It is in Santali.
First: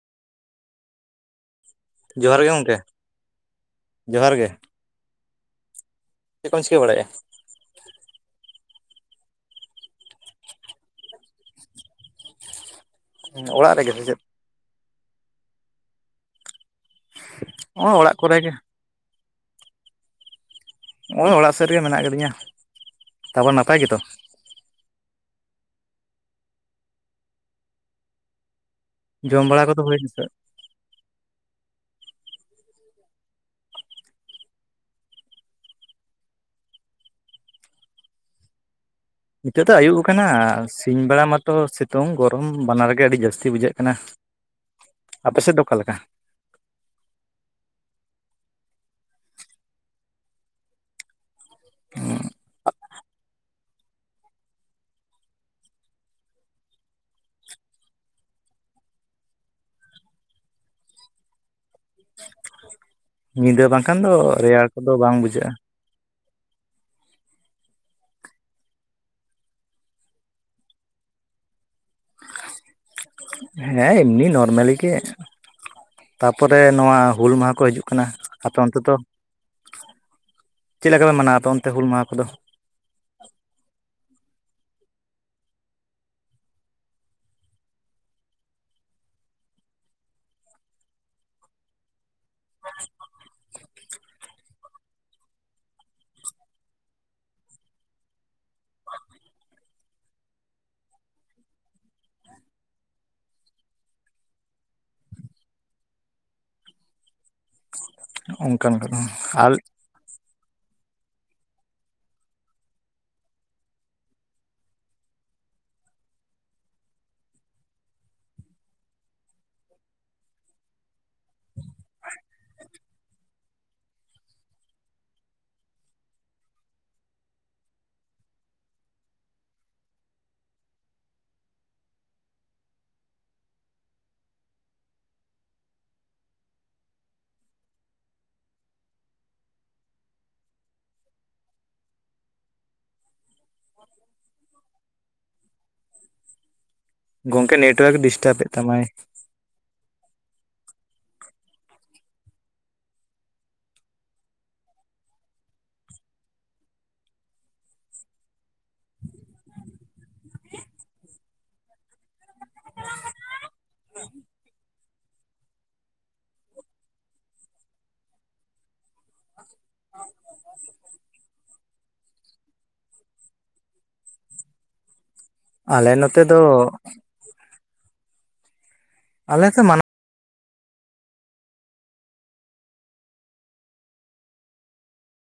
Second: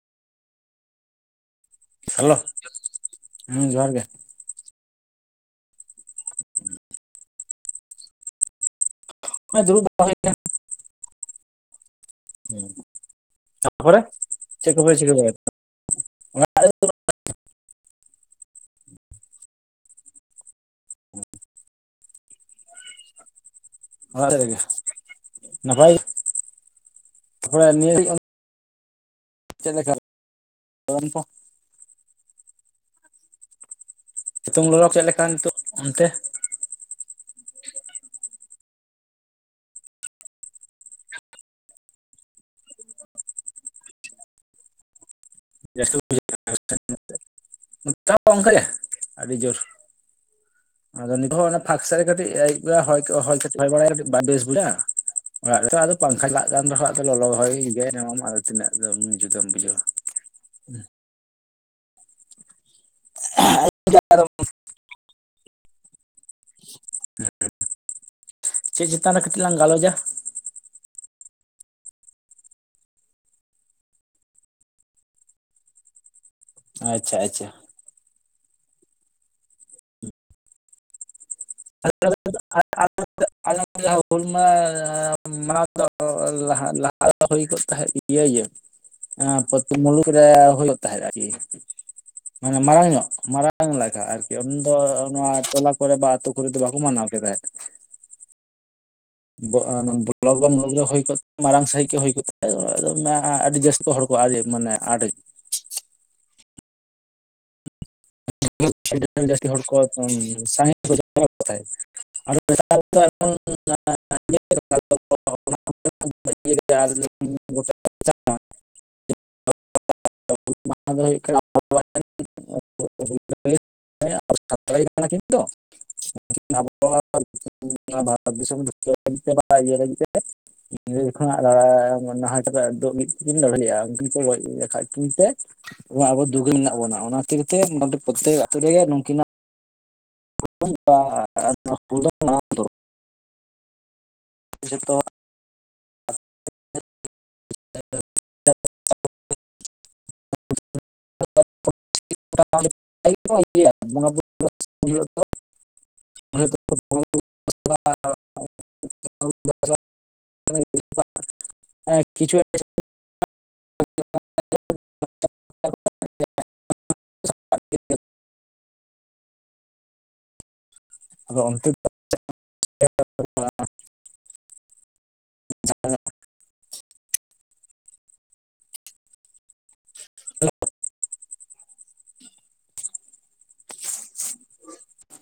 ᱦᱮᱞᱳ ᱡᱚᱦᱟᱨ ᱜᱮ ᱜᱚᱢᱠᱮ ᱡᱚᱦᱟᱨ ᱜᱮ ᱪᱮᱫ ᱠᱚᱢ ᱪᱤᱠᱟᱹ ᱵᱟᱲᱟᱭᱮᱜ-ᱟ ᱦᱚᱜ-ᱚᱭ ᱫᱩᱲᱩᱰ ᱵᱟᱲ ᱦᱩᱭ ᱠᱟᱱᱟ ᱚᱲᱟᱜ ᱨᱮᱜᱮ ᱛᱟᱯᱚᱨᱮ ᱥᱮ ᱪᱮᱫ ᱪᱮᱠ ᱠᱚᱯᱮ ᱪᱮᱠᱟ ᱵᱟᱨᱟ ᱦᱚᱜ-ᱚᱭ ᱚᱲᱟᱜ ᱠᱚᱨᱮ ᱜᱮ ᱱᱚᱜ-ᱚᱭ ᱚᱲᱟᱜ ᱥᱮᱫ ᱨᱮᱜᱮ ᱢᱮᱱᱟᱜ ᱠᱟᱫᱤᱧᱟ ᱛᱟᱯᱚᱨ ᱱᱟᱯᱟᱭ ᱜᱮᱛᱚ ᱱᱟᱯᱟᱭ ᱛᱮ ᱱᱤᱭᱟᱹ [inaudible] ᱡᱚᱢ ᱵᱟᱲᱟ ᱠᱚᱫᱚ ᱦᱩᱭ ᱱᱟᱥᱮ ᱚᱱᱠᱚ ᱥᱤᱛᱩᱝ ᱞᱚᱞᱚ ᱪᱮᱫ ᱞᱮᱠᱟ ᱱᱤᱛᱚᱜ ᱚᱱᱛᱮ? ᱱᱤᱛᱚᱜ ᱫᱚ ᱟᱹᱭᱩᱵ ᱟᱠᱟᱱᱟ ᱥᱤᱧ ᱵᱮᱲᱟ ᱢᱟᱛᱚ ᱥᱤᱛᱩᱝ ᱜᱚᱨᱚᱢ ᱵᱟᱱᱟᱨ ᱜᱮ ᱟᱹᱰᱤ ᱡᱟᱹᱥᱛᱤ ᱵᱩᱡᱷᱟᱹᱜ ᱠᱟᱱᱟ ᱾ ᱟᱯᱮ ᱥᱮᱫ ᱫᱚ ᱚᱠᱟ ᱞᱮᱠᱟ? ᱡᱟᱹᱥᱛᱤ ᱱᱚᱛᱮ ᱚᱱᱠᱟ ᱟᱹᱰᱤ ᱡᱩᱨ ᱟᱫᱚ ᱱᱤᱛᱚᱜ ᱦᱚᱸ ᱚᱱᱮ ᱯᱷᱟᱠ ᱥᱮᱫ ᱨᱮ ᱠᱟᱴᱤᱡ ᱟᱭᱩᱵ ᱵᱮᱲᱟ ᱦᱚᱭ ᱦᱚᱭ ᱵᱟᱲᱟ ᱨᱮ ᱵᱷᱟᱞᱮ ᱵᱩᱡᱷᱟᱜ - ᱟ ᱾ ᱚᱲᱟᱜ ᱨᱮ ᱟᱫᱚ ᱯᱟᱝᱠᱷᱟ ᱪᱟᱞᱟᱜ ᱠᱟᱱ ᱨᱮᱦᱚᱸ ᱟᱫᱚ ᱞᱚᱞᱚ ᱦᱚᱭ ᱮᱢᱟᱢ ᱟᱫᱚ ᱛᱤᱱᱟᱹᱜ ᱫᱚ ᱡᱩᱫᱢ ᱵᱩᱡᱷᱟᱹᱣᱟ ᱾ ᱧᱤᱫᱟᱹ ᱵᱟᱝᱠᱷᱟᱱ ᱫᱚ ᱨᱮᱭᱟᱲ ᱠᱚᱫᱚ ᱵᱟᱝ ᱵᱩᱡᱷᱟᱹᱜ-ᱟ ᱪᱮᱫ ᱪᱮᱛᱟᱱ ᱨᱮ ᱠᱟᱹᱴᱤᱡ ᱞᱟᱝ ᱜᱟᱞᱚᱪᱟ? ᱦᱮᱸ ᱮᱢᱱᱤ ᱱᱚᱨᱢᱟᱞᱤ ᱜᱮ ᱾ ᱛᱟᱯᱚᱨᱮ ᱱᱚᱣᱟ ᱟᱪᱪᱷᱟ ᱦᱩᱞ ᱟᱪᱪᱷᱟ ᱢᱟᱦᱟ ᱠᱚ ᱦᱤᱡᱩᱜ ᱠᱟᱱᱟ ᱾ ᱟᱯᱮ ᱚᱱᱛᱮ ᱫᱚ ᱪᱮᱫ ᱞᱮᱠᱟ ᱯᱮ ᱢᱟᱱᱟᱣ? ᱚᱱᱛᱮ ᱦᱩᱞ [inaudible] ᱢᱟᱦᱟ ᱠᱚᱫᱚ ᱟᱞᱮ ᱡᱟᱦᱟᱸ ᱦᱩᱞ ᱢᱟᱦᱟ ᱢᱟᱱᱟᱣ ᱫᱚ ᱞᱟᱦᱟ ᱞᱟᱦᱟ ᱟᱞᱟᱣ ᱦᱩᱭ ᱠᱚᱜ ᱛᱟᱦᱮᱸᱫ.. ᱮ... ᱟᱭ ᱮᱢ [inaudible] ᱦᱮᱸ ᱯᱚᱛᱤ ᱢᱩᱞᱩᱜ ᱨᱮ ᱦᱩᱭᱩᱜ ᱛᱟᱦᱮᱸᱫ ᱢᱟᱱᱮ ᱢᱟᱨᱟᱝ ᱧᱚᱜ ᱢᱟᱨᱟᱝ ᱞᱮᱠᱟ ᱟᱨᱠᱤ ᱩᱱ ᱫᱚ ᱱᱚᱣᱟ ᱴᱚᱞᱟ ᱠᱚᱨᱮ ᱵᱟ ᱟᱹᱛᱩ ᱠᱷᱚ ᱫᱚ ᱵᱟᱠᱚ ᱢᱟᱱᱟᱣ ᱠᱮᱫᱟᱭ᱾ ᱵ [inaudible] ᱵᱞᱚᱠ ᱦᱩᱭ ᱠᱚ ᱢᱟᱨᱟᱝ ᱥᱟᱹᱦᱤᱡ ᱮ ᱦᱩᱭ ᱠᱚᱜ ᱟᱹᱰᱤ ᱡᱟᱹᱥᱛᱤ ᱦᱚᱲ ᱠᱚ ᱟᱞᱮ ᱢᱟᱱᱮ ᱟᱴ ᱚᱱᱠᱟᱱ ᱠᱟᱱᱟ ᱡᱟᱹᱥᱛᱤ ᱟᱨ ᱦᱚᱲ ᱠᱚ [inaudible] [unintelligible] [inaudible] ᱫᱚ ᱦᱩᱭᱩᱜ ᱠᱟᱱᱟ [unintelligible] [inaudible] ᱛᱟᱲ ᱠᱟᱱᱟ ᱠᱤᱱ ᱛᱚ [unintelligible] ᱵᱷᱟᱨᱚᱛ ᱫᱤᱥᱚᱢ ᱵᱟᱜᱤᱭᱟᱹ ᱞᱟᱜᱤᱫ [unintelligible] ᱧᱤᱫᱟᱹ ᱡᱚᱜᱷᱚᱱᱟᱜ ᱫᱟᱜ ᱢᱳᱱᱮ ᱦᱚᱭ ᱞᱟᱹᱲᱦᱟᱭᱟᱜᱼᱟ ᱩᱱᱠᱤᱱ ᱠᱚ ᱜᱚᱡ ᱠᱟᱜ ᱠᱤᱱ ᱛᱮ᱾ ᱟᱵᱚ ᱫᱩᱜᱽ ᱨᱮ ᱢᱮᱱᱟᱜ ᱵᱚᱱᱟ ᱚᱱᱟ ᱠᱷᱟᱹᱛᱤᱨ ᱛᱮ ᱯᱨᱚᱛᱛᱮᱠ ᱟᱹᱛᱩ ᱨᱮᱜᱮ ᱱᱩᱠᱤᱱᱟᱜ [unintelligible] [inaudible] ᱡᱷᱚᱛᱚ [inaudible] ᱜᱚᱝᱠᱮ ᱱᱮᱴᱣᱟ. ᱨᱠ ᱰᱤᱥᱴᱟᱵ ᱮᱫ ᱛᱟᱢᱟᱭ ᱾ ᱵᱚᱸᱜᱟ ᱦᱩᱭᱩᱜ [unintelligible] [unintelligible] [unintelligible] [inaudible] ᱟ [inaudible] [inaudible] ᱟᱫᱚ ᱚᱱᱛᱮ ᱫᱚ [inaudible] ᱟᱞᱮ ᱱᱚᱛᱮ ᱫᱚ ᱟᱞᱮ ᱥᱮᱱ ᱢᱟᱱᱟᱣ ᱦᱟ. ᱞᱚ᱾